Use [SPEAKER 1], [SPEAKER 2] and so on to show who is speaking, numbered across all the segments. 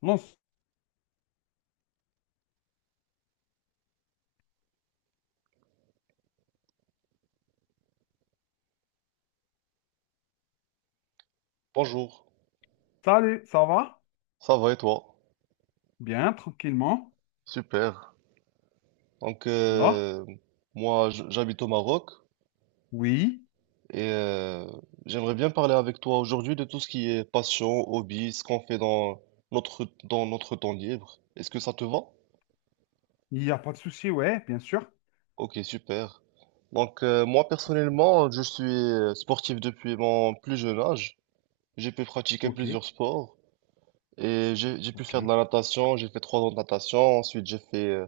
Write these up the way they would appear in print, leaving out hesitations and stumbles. [SPEAKER 1] Bon,
[SPEAKER 2] Bonjour,
[SPEAKER 1] salut, ça va?
[SPEAKER 2] ça va et toi?
[SPEAKER 1] Bien, tranquillement.
[SPEAKER 2] Super. Donc,
[SPEAKER 1] Là?
[SPEAKER 2] moi, j'habite au Maroc
[SPEAKER 1] Oui,
[SPEAKER 2] et j'aimerais bien parler avec toi aujourd'hui de tout ce qui est passion, hobby, ce qu'on fait dans dans notre temps libre. Est-ce que ça te va?
[SPEAKER 1] il n'y a pas de souci, ouais, bien sûr.
[SPEAKER 2] Ok, super. Donc, moi, personnellement, je suis sportif depuis mon plus jeune âge. J'ai pu pratiquer
[SPEAKER 1] Ok,
[SPEAKER 2] plusieurs sports. Et j'ai pu
[SPEAKER 1] ok.
[SPEAKER 2] faire de la natation, j'ai fait 3 ans de natation, ensuite j'ai fait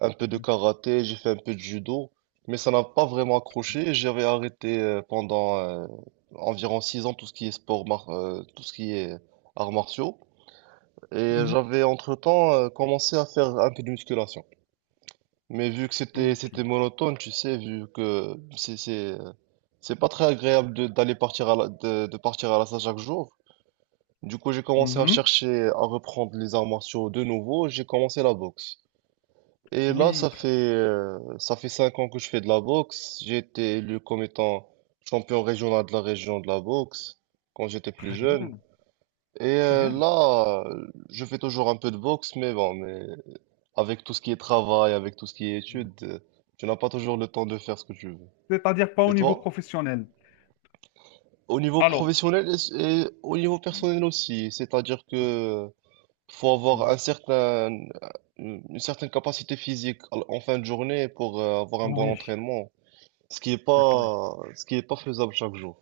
[SPEAKER 2] un peu de
[SPEAKER 1] Mhm.
[SPEAKER 2] karaté, j'ai fait un peu de judo, mais ça n'a pas vraiment accroché. Et j'avais arrêté pendant environ 6 ans tout ce qui est sport, tout ce qui est arts martiaux, et
[SPEAKER 1] Mhm.
[SPEAKER 2] j'avais entre-temps commencé à faire un peu de musculation. Mais vu que c'était
[SPEAKER 1] Ok.
[SPEAKER 2] c'était monotone, tu sais, vu que c'est pas très agréable de- d'aller partir à la, de partir à la salle chaque jour. Du coup, j'ai commencé à
[SPEAKER 1] Mhm.
[SPEAKER 2] chercher à reprendre les arts martiaux de nouveau. J'ai commencé la boxe. Et là,
[SPEAKER 1] Oui, très,
[SPEAKER 2] ça fait 5 ans que je fais de la boxe. J'ai été élu comme étant champion régional de la région de la boxe quand j'étais plus
[SPEAKER 1] très
[SPEAKER 2] jeune.
[SPEAKER 1] bien,
[SPEAKER 2] Et
[SPEAKER 1] très bien.
[SPEAKER 2] là, je fais toujours un peu de boxe, mais bon, mais avec tout ce qui est travail, avec tout ce qui est études, tu n'as pas toujours le temps de faire ce que tu veux.
[SPEAKER 1] C'est-à-dire pas
[SPEAKER 2] Et
[SPEAKER 1] au niveau
[SPEAKER 2] toi?
[SPEAKER 1] professionnel.
[SPEAKER 2] Au niveau
[SPEAKER 1] Alors,
[SPEAKER 2] professionnel et au niveau personnel aussi, c'est-à-dire
[SPEAKER 1] ouais.
[SPEAKER 2] que faut avoir
[SPEAKER 1] Mhm.
[SPEAKER 2] une certaine capacité physique en fin de journée pour avoir un bon
[SPEAKER 1] Oui,
[SPEAKER 2] entraînement, ce qui est
[SPEAKER 1] c'est clair.
[SPEAKER 2] pas, ce qui est pas faisable chaque jour.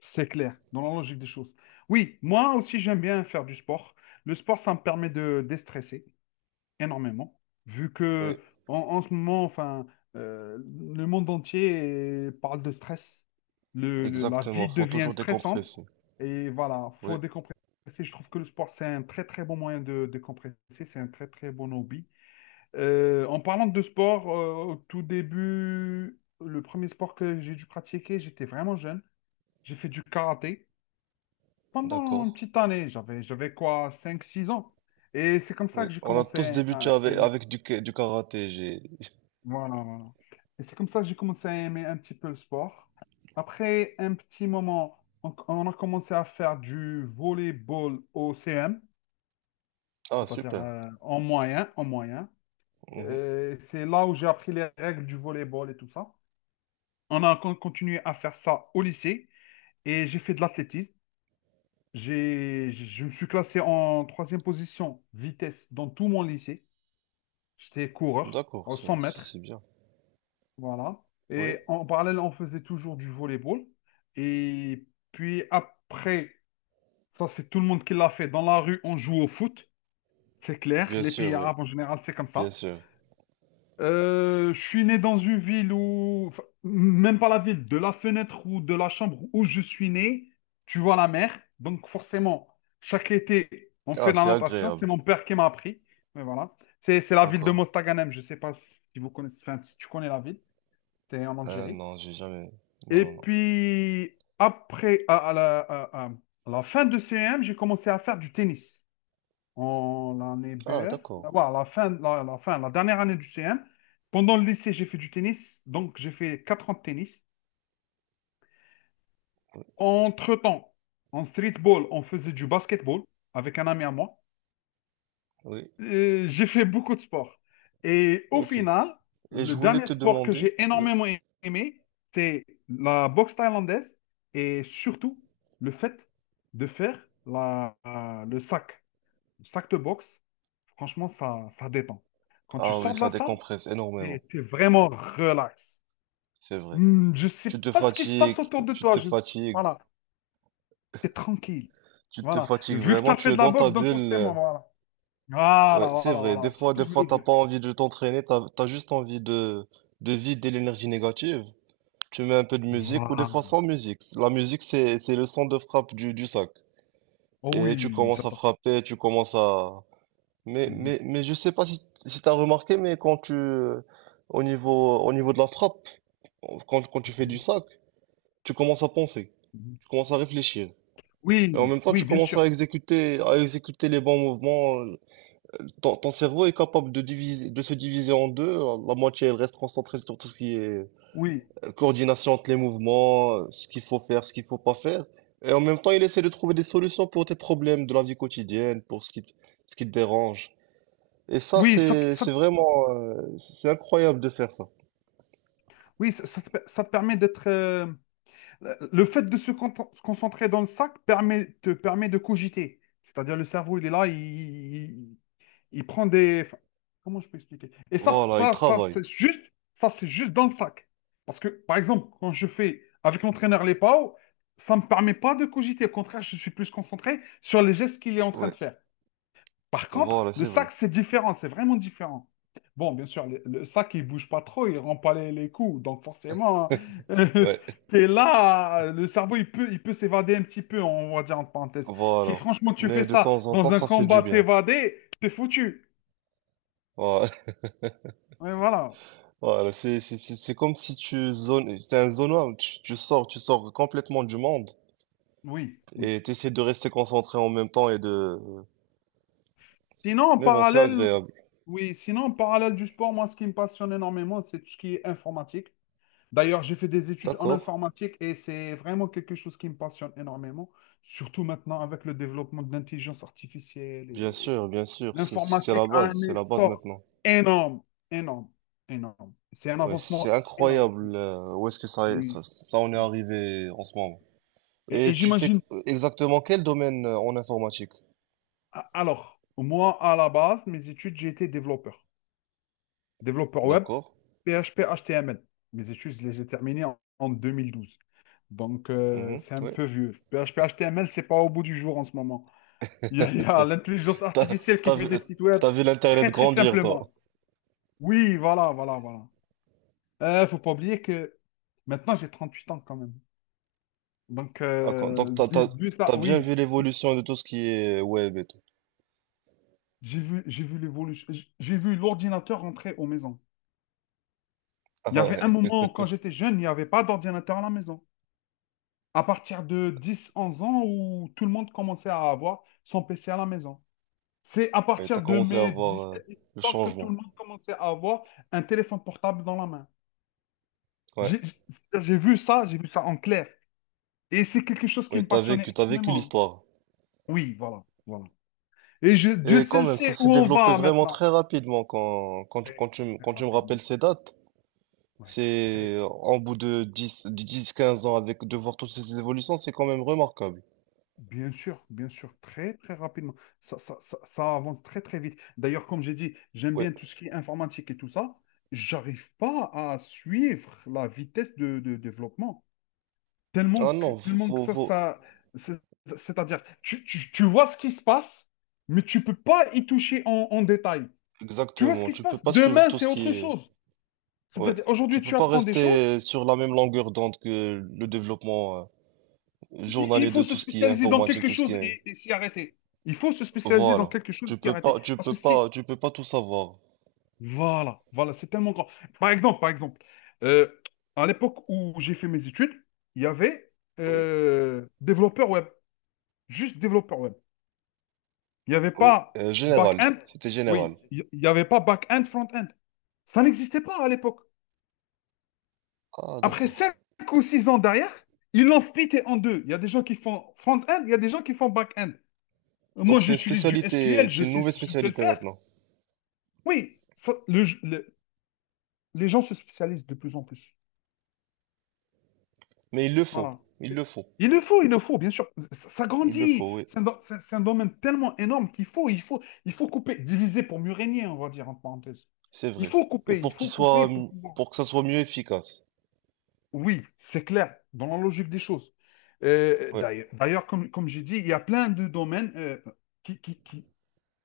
[SPEAKER 1] C'est clair, dans la logique des choses. Oui, moi aussi, j'aime bien faire du sport. Le sport, ça me permet de déstresser, énormément, vu
[SPEAKER 2] Oui,
[SPEAKER 1] que en ce moment, enfin, euh, le monde entier parle de stress. La vie
[SPEAKER 2] exactement. Faut
[SPEAKER 1] devient
[SPEAKER 2] toujours
[SPEAKER 1] stressante
[SPEAKER 2] décompresser.
[SPEAKER 1] et voilà,
[SPEAKER 2] Oui,
[SPEAKER 1] faut décompresser. Je trouve que le sport, c'est un très très bon moyen de décompresser, c'est un très très bon hobby. En parlant de sport, au tout début, le premier sport que j'ai dû pratiquer, j'étais vraiment jeune. J'ai fait du karaté pendant une
[SPEAKER 2] d'accord.
[SPEAKER 1] petite année, j'avais quoi, cinq six ans. Et c'est comme
[SPEAKER 2] Oui,
[SPEAKER 1] ça que j'ai
[SPEAKER 2] on a
[SPEAKER 1] commencé
[SPEAKER 2] tous débuté
[SPEAKER 1] à
[SPEAKER 2] avec,
[SPEAKER 1] aimer.
[SPEAKER 2] avec du karaté. J'ai...
[SPEAKER 1] Voilà, voilà. Et c'est comme ça que j'ai commencé à aimer un petit peu le sport. Après un petit moment, on a commencé à faire du volleyball au CM,
[SPEAKER 2] Ah,
[SPEAKER 1] c'est-à-dire
[SPEAKER 2] super.
[SPEAKER 1] en moyen.
[SPEAKER 2] Mhm.
[SPEAKER 1] C'est là où j'ai appris les règles du volleyball et tout ça. On a continué à faire ça au lycée et j'ai fait de l'athlétisme. Je me suis classé en troisième position vitesse dans tout mon lycée. J'étais coureur
[SPEAKER 2] D'accord,
[SPEAKER 1] en
[SPEAKER 2] c'est
[SPEAKER 1] 100
[SPEAKER 2] c'est-
[SPEAKER 1] mètres.
[SPEAKER 2] c'est bien.
[SPEAKER 1] Voilà.
[SPEAKER 2] Oui,
[SPEAKER 1] Et en parallèle, on faisait toujours du volleyball. Et puis après, ça c'est tout le monde qui l'a fait. Dans la rue, on joue au foot, c'est clair.
[SPEAKER 2] bien
[SPEAKER 1] Les
[SPEAKER 2] sûr,
[SPEAKER 1] pays
[SPEAKER 2] oui,
[SPEAKER 1] arabes en général, c'est comme
[SPEAKER 2] bien
[SPEAKER 1] ça.
[SPEAKER 2] sûr.
[SPEAKER 1] Je suis né dans une ville où, enfin, même pas la ville, de la fenêtre ou de la chambre où je suis né, tu vois la mer. Donc forcément, chaque été, on fait
[SPEAKER 2] Ah,
[SPEAKER 1] de la
[SPEAKER 2] c'est
[SPEAKER 1] natation. C'est
[SPEAKER 2] agréable.
[SPEAKER 1] mon père qui m'a appris. Mais voilà. C'est la ville de
[SPEAKER 2] D'accord.
[SPEAKER 1] Mostaganem. Je sais pas si vous connaissez, enfin, si tu connais la ville. C'est en
[SPEAKER 2] Euh,
[SPEAKER 1] Algérie.
[SPEAKER 2] non, j'ai jamais. Non,
[SPEAKER 1] Et
[SPEAKER 2] non, non.
[SPEAKER 1] puis, après, à la fin de CM, j'ai commencé à faire du tennis en année
[SPEAKER 2] Ah,
[SPEAKER 1] BF.
[SPEAKER 2] d'accord.
[SPEAKER 1] Ouais, à la fin, la dernière année du CM. Pendant le lycée, j'ai fait du tennis. Donc, j'ai fait 4 ans de tennis. Entre-temps, en streetball, on faisait du basketball avec un ami à moi.
[SPEAKER 2] Oui,
[SPEAKER 1] J'ai fait beaucoup de sports. Et au
[SPEAKER 2] ok.
[SPEAKER 1] final,
[SPEAKER 2] Et je
[SPEAKER 1] le
[SPEAKER 2] voulais
[SPEAKER 1] dernier
[SPEAKER 2] te
[SPEAKER 1] sport que
[SPEAKER 2] demander,
[SPEAKER 1] j'ai
[SPEAKER 2] oui.
[SPEAKER 1] énormément aimé, c'est la boxe thaïlandaise et surtout le fait de faire le sac de boxe. Franchement, ça détend. Quand tu
[SPEAKER 2] Ah oui,
[SPEAKER 1] sors de
[SPEAKER 2] ça
[SPEAKER 1] la salle,
[SPEAKER 2] décompresse
[SPEAKER 1] t'es,
[SPEAKER 2] énormément,
[SPEAKER 1] t'es vraiment relax.
[SPEAKER 2] c'est vrai.
[SPEAKER 1] Je sais
[SPEAKER 2] Tu te
[SPEAKER 1] pas ce qui se passe
[SPEAKER 2] fatigues,
[SPEAKER 1] autour de
[SPEAKER 2] tu
[SPEAKER 1] toi.
[SPEAKER 2] te fatigues,
[SPEAKER 1] Voilà, t'es tranquille.
[SPEAKER 2] tu te
[SPEAKER 1] Voilà.
[SPEAKER 2] fatigues
[SPEAKER 1] Vu que tu
[SPEAKER 2] vraiment,
[SPEAKER 1] as
[SPEAKER 2] tu
[SPEAKER 1] fait
[SPEAKER 2] es
[SPEAKER 1] de la
[SPEAKER 2] dans ta
[SPEAKER 1] boxe, donc
[SPEAKER 2] bulle.
[SPEAKER 1] forcément, voilà. Voilà,
[SPEAKER 2] Ouais, c'est
[SPEAKER 1] voilà,
[SPEAKER 2] vrai.
[SPEAKER 1] voilà. C'est ce que
[SPEAKER 2] Des
[SPEAKER 1] je
[SPEAKER 2] fois,
[SPEAKER 1] voulais
[SPEAKER 2] t'as
[SPEAKER 1] dire.
[SPEAKER 2] pas envie de t'entraîner, t'as juste envie de, vider l'énergie négative. Tu mets un peu de musique ou des
[SPEAKER 1] Voilà.
[SPEAKER 2] fois sans musique. La musique, c'est le son de frappe du sac.
[SPEAKER 1] Oh
[SPEAKER 2] Et tu
[SPEAKER 1] oui,
[SPEAKER 2] commences à
[SPEAKER 1] j'adore.
[SPEAKER 2] frapper, tu commences à... Mais,
[SPEAKER 1] Mhm,
[SPEAKER 2] mais, mais je sais pas si t'as remarqué, mais au niveau de la frappe, quand tu fais du
[SPEAKER 1] mhm,
[SPEAKER 2] sac, tu commences à penser.
[SPEAKER 1] mhm.
[SPEAKER 2] Tu commences à réfléchir.
[SPEAKER 1] Oui,
[SPEAKER 2] Et en même temps, tu
[SPEAKER 1] oui, bien
[SPEAKER 2] commences à
[SPEAKER 1] sûr.
[SPEAKER 2] exécuter, à exécuter les bons mouvements. Ton cerveau est capable de diviser, de se diviser en deux. La moitié, elle reste concentrée sur tout ce qui est
[SPEAKER 1] Oui,
[SPEAKER 2] coordination entre les mouvements, ce qu'il faut faire, ce qu'il faut pas faire. Et en même temps, il essaie de trouver des solutions pour tes problèmes de la vie quotidienne, pour ce qui te dérange. Et ça,
[SPEAKER 1] oui,
[SPEAKER 2] c'est incroyable de faire ça.
[SPEAKER 1] oui, ça te permet d'être. Le fait de se concentrer dans le sac te permet de cogiter. C'est-à-dire le cerveau, il est là, il prend des. Enfin, comment je peux expliquer? Et ça,
[SPEAKER 2] Voilà, il
[SPEAKER 1] ça, ça,
[SPEAKER 2] travaille.
[SPEAKER 1] c'est juste, ça, c'est juste dans le sac. Parce que, par exemple, quand je fais avec l'entraîneur les PAO, ça ne me permet pas de cogiter. Au contraire, je suis plus concentré sur les gestes qu'il est en train de
[SPEAKER 2] Ouais,
[SPEAKER 1] faire. Par contre,
[SPEAKER 2] voilà,
[SPEAKER 1] le
[SPEAKER 2] c'est vrai.
[SPEAKER 1] sac, c'est différent, c'est vraiment différent. Bon, bien sûr, le sac, il bouge pas trop, il rend pas les coups. Donc forcément,
[SPEAKER 2] Ouais,
[SPEAKER 1] tu es là, le cerveau, il peut s'évader un petit peu, on va dire en parenthèse. Si
[SPEAKER 2] voilà.
[SPEAKER 1] franchement, tu fais
[SPEAKER 2] Mais de
[SPEAKER 1] ça
[SPEAKER 2] temps en temps,
[SPEAKER 1] dans un
[SPEAKER 2] ça fait du
[SPEAKER 1] combat,
[SPEAKER 2] bien.
[SPEAKER 1] t'évader, t'es foutu.
[SPEAKER 2] Voilà.
[SPEAKER 1] Et voilà,
[SPEAKER 2] Voilà, c'est comme si tu zones, c'est un zone out, tu sors complètement du monde
[SPEAKER 1] oui, oui.
[SPEAKER 2] et tu essaies de rester concentré en même temps et de...
[SPEAKER 1] Sinon, en
[SPEAKER 2] Mais bon, c'est
[SPEAKER 1] parallèle,
[SPEAKER 2] agréable.
[SPEAKER 1] oui, sinon, en parallèle du sport, moi, ce qui me passionne énormément, c'est tout ce qui est informatique. D'ailleurs, j'ai fait des études en
[SPEAKER 2] D'accord,
[SPEAKER 1] informatique et c'est vraiment quelque chose qui me passionne énormément, surtout maintenant avec le développement de l'intelligence artificielle et
[SPEAKER 2] bien sûr, c'est
[SPEAKER 1] l'informatique
[SPEAKER 2] la
[SPEAKER 1] a un
[SPEAKER 2] base, c'est la base
[SPEAKER 1] essor
[SPEAKER 2] maintenant.
[SPEAKER 1] énorme, énorme, énorme. C'est un
[SPEAKER 2] Ouais, c'est
[SPEAKER 1] avancement énorme,
[SPEAKER 2] incroyable où est-ce que ça, ça,
[SPEAKER 1] oui.
[SPEAKER 2] ça en est
[SPEAKER 1] Oui.
[SPEAKER 2] arrivé en ce moment.
[SPEAKER 1] Et,
[SPEAKER 2] Et
[SPEAKER 1] et
[SPEAKER 2] tu fais
[SPEAKER 1] j'imagine,
[SPEAKER 2] exactement quel domaine en informatique?
[SPEAKER 1] alors, moi, à la base, mes études, j'ai été développeur, développeur web,
[SPEAKER 2] D'accord,
[SPEAKER 1] PHP, HTML. Mes études, je les ai terminées en 2012. Donc,
[SPEAKER 2] mhm,
[SPEAKER 1] c'est un
[SPEAKER 2] ouais.
[SPEAKER 1] peu vieux. PHP, HTML, c'est pas au bout du jour en ce moment. Il y a l'intelligence
[SPEAKER 2] T'as,
[SPEAKER 1] artificielle qui
[SPEAKER 2] t'as
[SPEAKER 1] fait
[SPEAKER 2] vu,
[SPEAKER 1] des
[SPEAKER 2] euh,
[SPEAKER 1] sites web
[SPEAKER 2] t'as vu l'Internet
[SPEAKER 1] très très
[SPEAKER 2] grandir, toi.
[SPEAKER 1] simplement. Oui, voilà, voilà, voilà. Faut pas oublier que maintenant j'ai 38 ans quand même. Donc
[SPEAKER 2] Ah,
[SPEAKER 1] euh,
[SPEAKER 2] donc t'as,
[SPEAKER 1] j'ai
[SPEAKER 2] t'as,
[SPEAKER 1] vu ça,
[SPEAKER 2] t'as bien
[SPEAKER 1] oui,
[SPEAKER 2] vu
[SPEAKER 1] j'ai
[SPEAKER 2] l'évolution de tout ce qui est web et tout.
[SPEAKER 1] j'ai vu, j'ai vu l'évolution, j'ai vu l'ordinateur entrer aux maisons.
[SPEAKER 2] Ah
[SPEAKER 1] Il y avait un
[SPEAKER 2] ouais,
[SPEAKER 1] moment où, quand j'étais jeune, il n'y avait pas d'ordinateur à la maison. À partir de dix onze ans où tout le monde commençait à avoir son PC à la maison. C'est à
[SPEAKER 2] ouais, t'as
[SPEAKER 1] partir de
[SPEAKER 2] commencé à
[SPEAKER 1] mes
[SPEAKER 2] voir
[SPEAKER 1] 17
[SPEAKER 2] le
[SPEAKER 1] ans que tout
[SPEAKER 2] changement.
[SPEAKER 1] le monde commençait à avoir un téléphone portable dans la main.
[SPEAKER 2] Ouais,
[SPEAKER 1] J'ai vu ça, j'ai vu ça en clair. Et c'est quelque chose qui
[SPEAKER 2] oui,
[SPEAKER 1] me
[SPEAKER 2] t'as vécu,
[SPEAKER 1] passionnait
[SPEAKER 2] t'as vécu
[SPEAKER 1] énormément.
[SPEAKER 2] l'histoire.
[SPEAKER 1] Oui, voilà, voilà. Et Dieu
[SPEAKER 2] Et quand
[SPEAKER 1] seul
[SPEAKER 2] même, ça
[SPEAKER 1] sait
[SPEAKER 2] s'est
[SPEAKER 1] où on
[SPEAKER 2] développé
[SPEAKER 1] va
[SPEAKER 2] vraiment
[SPEAKER 1] maintenant.
[SPEAKER 2] très rapidement quand, quand, tu- quand
[SPEAKER 1] Très,
[SPEAKER 2] tu, me-
[SPEAKER 1] très
[SPEAKER 2] quand tu me rappelles
[SPEAKER 1] rapidement.
[SPEAKER 2] ces dates.
[SPEAKER 1] Ouais, très,
[SPEAKER 2] C'est en bout de 10-15 ans avec de voir toutes ces évolutions, c'est quand même remarquable.
[SPEAKER 1] bien sûr, très, très rapidement. Ça avance très, très vite. D'ailleurs, comme j'ai dit, j'aime
[SPEAKER 2] Ouais.
[SPEAKER 1] bien tout ce qui est informatique et tout ça. J'arrive pas à suivre la vitesse de développement. Tellement
[SPEAKER 2] Ah
[SPEAKER 1] que,
[SPEAKER 2] non,
[SPEAKER 1] tellement que c'est- c'est-à-dire, tu vois ce qui se passe, mais tu peux pas y toucher en détail. Tu vois ce
[SPEAKER 2] exactement.
[SPEAKER 1] qui se
[SPEAKER 2] Tu peux
[SPEAKER 1] passe,
[SPEAKER 2] pas suivre
[SPEAKER 1] demain,
[SPEAKER 2] tout
[SPEAKER 1] c'est
[SPEAKER 2] ce qui
[SPEAKER 1] autre
[SPEAKER 2] est,
[SPEAKER 1] chose.
[SPEAKER 2] ouais.
[SPEAKER 1] C'est-à-dire,
[SPEAKER 2] Tu
[SPEAKER 1] aujourd'hui,
[SPEAKER 2] peux
[SPEAKER 1] tu
[SPEAKER 2] pas
[SPEAKER 1] apprends des choses,
[SPEAKER 2] rester sur la même longueur d'onde que le développement,
[SPEAKER 1] il,
[SPEAKER 2] journalier
[SPEAKER 1] il faut
[SPEAKER 2] de
[SPEAKER 1] se
[SPEAKER 2] tout ce qui est
[SPEAKER 1] spécialiser dans
[SPEAKER 2] informatique,
[SPEAKER 1] quelque
[SPEAKER 2] tout ce qui
[SPEAKER 1] chose
[SPEAKER 2] est...
[SPEAKER 1] et s'y arrêter. Il faut se spécialiser dans
[SPEAKER 2] Voilà.
[SPEAKER 1] quelque chose
[SPEAKER 2] Tu
[SPEAKER 1] et s'y
[SPEAKER 2] peux
[SPEAKER 1] arrêter.
[SPEAKER 2] pas, tu
[SPEAKER 1] Parce
[SPEAKER 2] peux
[SPEAKER 1] que si,
[SPEAKER 2] pas, tu peux pas tout savoir.
[SPEAKER 1] Voilà, voilà, c'est tellement grand. Par exemple, euh, à l'époque où j'ai fait mes études, il y avait
[SPEAKER 2] Oui,
[SPEAKER 1] développeur web, juste développeur web. Il n'y avait
[SPEAKER 2] oui.
[SPEAKER 1] pas
[SPEAKER 2] Général.
[SPEAKER 1] back-end.
[SPEAKER 2] C'était général.
[SPEAKER 1] Oui, il n'y avait pas back-end, front-end. Ça n'existait pas à l'époque.
[SPEAKER 2] Ah,
[SPEAKER 1] Après
[SPEAKER 2] d'accord.
[SPEAKER 1] 5 ou 6 ans derrière, ils l'ont splitté en deux. Il y a des gens qui font front-end, il y a des gens qui font back-end. Moi,
[SPEAKER 2] Donc
[SPEAKER 1] j'utilise du SQL,
[SPEAKER 2] c'est
[SPEAKER 1] je
[SPEAKER 2] une
[SPEAKER 1] sais,
[SPEAKER 2] nouvelle
[SPEAKER 1] je sais le
[SPEAKER 2] spécialité
[SPEAKER 1] faire.
[SPEAKER 2] maintenant.
[SPEAKER 1] Oui, les gens se spécialisent de plus en plus.
[SPEAKER 2] Mais il le faut.
[SPEAKER 1] Voilà.
[SPEAKER 2] Il le faut.
[SPEAKER 1] Il le faut, bien sûr. Ça
[SPEAKER 2] Il le
[SPEAKER 1] grandit.
[SPEAKER 2] faut, oui.
[SPEAKER 1] C'est un domaine tellement énorme qu'il faut couper, diviser pour mieux régner, on va dire en parenthèse.
[SPEAKER 2] C'est vrai. Et
[SPEAKER 1] Il faut couper pour pouvoir.
[SPEAKER 2] pour que ça soit mieux efficace.
[SPEAKER 1] Oui, c'est clair, dans la logique des choses. Euh,
[SPEAKER 2] Ouais,
[SPEAKER 1] d'ailleurs, d'ailleurs, comme j'ai dit, il y a plein de domaines qui, qui, qui-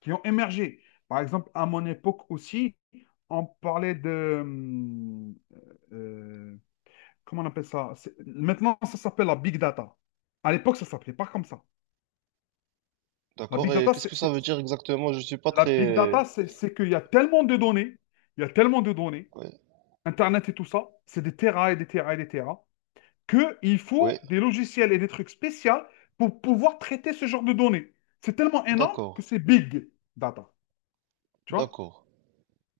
[SPEAKER 1] qui ont émergé. Par exemple, à mon époque aussi, on parlait de, euh, comment on appelle ça? Maintenant, ça s'appelle la big data. À l'époque, ça ne s'appelait pas comme ça. La
[SPEAKER 2] d'accord.
[SPEAKER 1] big
[SPEAKER 2] Et
[SPEAKER 1] data,
[SPEAKER 2] qu'est-ce que
[SPEAKER 1] c'est,
[SPEAKER 2] ça
[SPEAKER 1] c'est-
[SPEAKER 2] veut dire exactement? Je suis pas
[SPEAKER 1] la big
[SPEAKER 2] très...
[SPEAKER 1] data, c'est c'est qu'il y a tellement de données, il y a tellement de données,
[SPEAKER 2] Ouais,
[SPEAKER 1] Internet et tout ça, c'est des terras et des terras et des terras, qu'il faut
[SPEAKER 2] ouais.
[SPEAKER 1] des logiciels et des trucs spéciaux pour pouvoir traiter ce genre de données. C'est tellement énorme
[SPEAKER 2] D'accord.
[SPEAKER 1] que c'est big data, tu vois?
[SPEAKER 2] D'accord.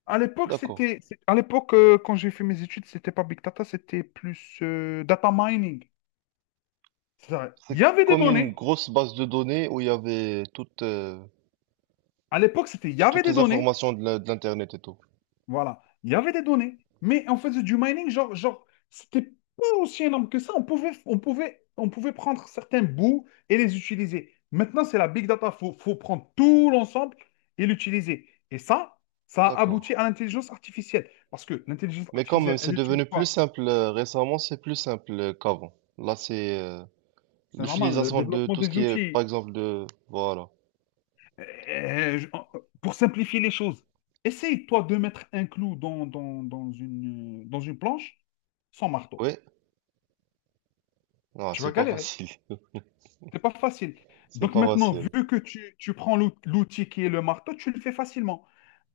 [SPEAKER 1] À l'époque,
[SPEAKER 2] D'accord.
[SPEAKER 1] quand j'ai fait mes études, c'était pas big data, c'était plus data mining. C'est-à-dire, il y
[SPEAKER 2] C'est
[SPEAKER 1] avait des
[SPEAKER 2] comme une
[SPEAKER 1] données.
[SPEAKER 2] grosse base de données où il y avait toutes...
[SPEAKER 1] À l'époque, il y avait
[SPEAKER 2] toutes
[SPEAKER 1] des
[SPEAKER 2] les
[SPEAKER 1] données.
[SPEAKER 2] informations de l'Internet et tout.
[SPEAKER 1] Voilà. Il y avait des données, mais on faisait du mining, genre, c'était pas aussi énorme que ça. On pouvait prendre certains bouts et les utiliser. Maintenant, c'est la big data. Il faut prendre tout l'ensemble et l'utiliser. Et ça a
[SPEAKER 2] D'accord.
[SPEAKER 1] abouti à l'intelligence artificielle. Parce que l'intelligence
[SPEAKER 2] Mais quand même,
[SPEAKER 1] artificielle,
[SPEAKER 2] c'est
[SPEAKER 1] elle utilise
[SPEAKER 2] devenu plus
[SPEAKER 1] quoi?
[SPEAKER 2] simple récemment, c'est plus simple qu'avant. Là, c'est
[SPEAKER 1] C'est normal, le
[SPEAKER 2] l'utilisation de
[SPEAKER 1] développement
[SPEAKER 2] tout ce
[SPEAKER 1] des
[SPEAKER 2] qui est, par
[SPEAKER 1] outils.
[SPEAKER 2] exemple, de... Voilà.
[SPEAKER 1] Euh, je- pour simplifier les choses, essaye, toi, de mettre un clou dans une planche sans marteau.
[SPEAKER 2] Oui, non,
[SPEAKER 1] Tu
[SPEAKER 2] c'est
[SPEAKER 1] vas
[SPEAKER 2] pas
[SPEAKER 1] galérer.
[SPEAKER 2] facile.
[SPEAKER 1] C'est pas facile.
[SPEAKER 2] C'est
[SPEAKER 1] Donc
[SPEAKER 2] pas
[SPEAKER 1] maintenant,
[SPEAKER 2] facile.
[SPEAKER 1] vu que tu prends l'outil qui est le marteau, tu le fais facilement.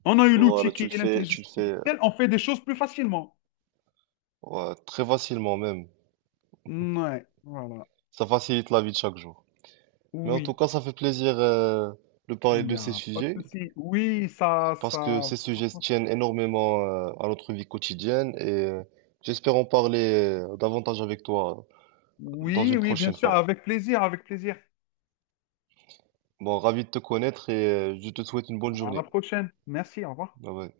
[SPEAKER 1] On a eu
[SPEAKER 2] Voilà,
[SPEAKER 1] l'outil qui
[SPEAKER 2] tu le
[SPEAKER 1] est
[SPEAKER 2] fais, tu
[SPEAKER 1] l'intelligence
[SPEAKER 2] le fais
[SPEAKER 1] artificielle, on fait des choses plus facilement.
[SPEAKER 2] ouais, très facilement même.
[SPEAKER 1] Ouais, voilà.
[SPEAKER 2] Ça facilite la vie de chaque jour. Mais en tout
[SPEAKER 1] Oui,
[SPEAKER 2] cas, ça fait plaisir de parler
[SPEAKER 1] il n'y
[SPEAKER 2] de ces
[SPEAKER 1] a pas de
[SPEAKER 2] sujets,
[SPEAKER 1] souci. Oui, ça,
[SPEAKER 2] parce que
[SPEAKER 1] ça.
[SPEAKER 2] ces sujets tiennent énormément à notre vie quotidienne et j'espère en parler davantage avec toi dans
[SPEAKER 1] Oui,
[SPEAKER 2] une
[SPEAKER 1] oui, bien
[SPEAKER 2] prochaine
[SPEAKER 1] sûr,
[SPEAKER 2] fois.
[SPEAKER 1] avec plaisir, avec plaisir.
[SPEAKER 2] Bon, ravi de te connaître et je te souhaite une bonne
[SPEAKER 1] À la
[SPEAKER 2] journée.
[SPEAKER 1] prochaine. Merci, au revoir.
[SPEAKER 2] Bye bye.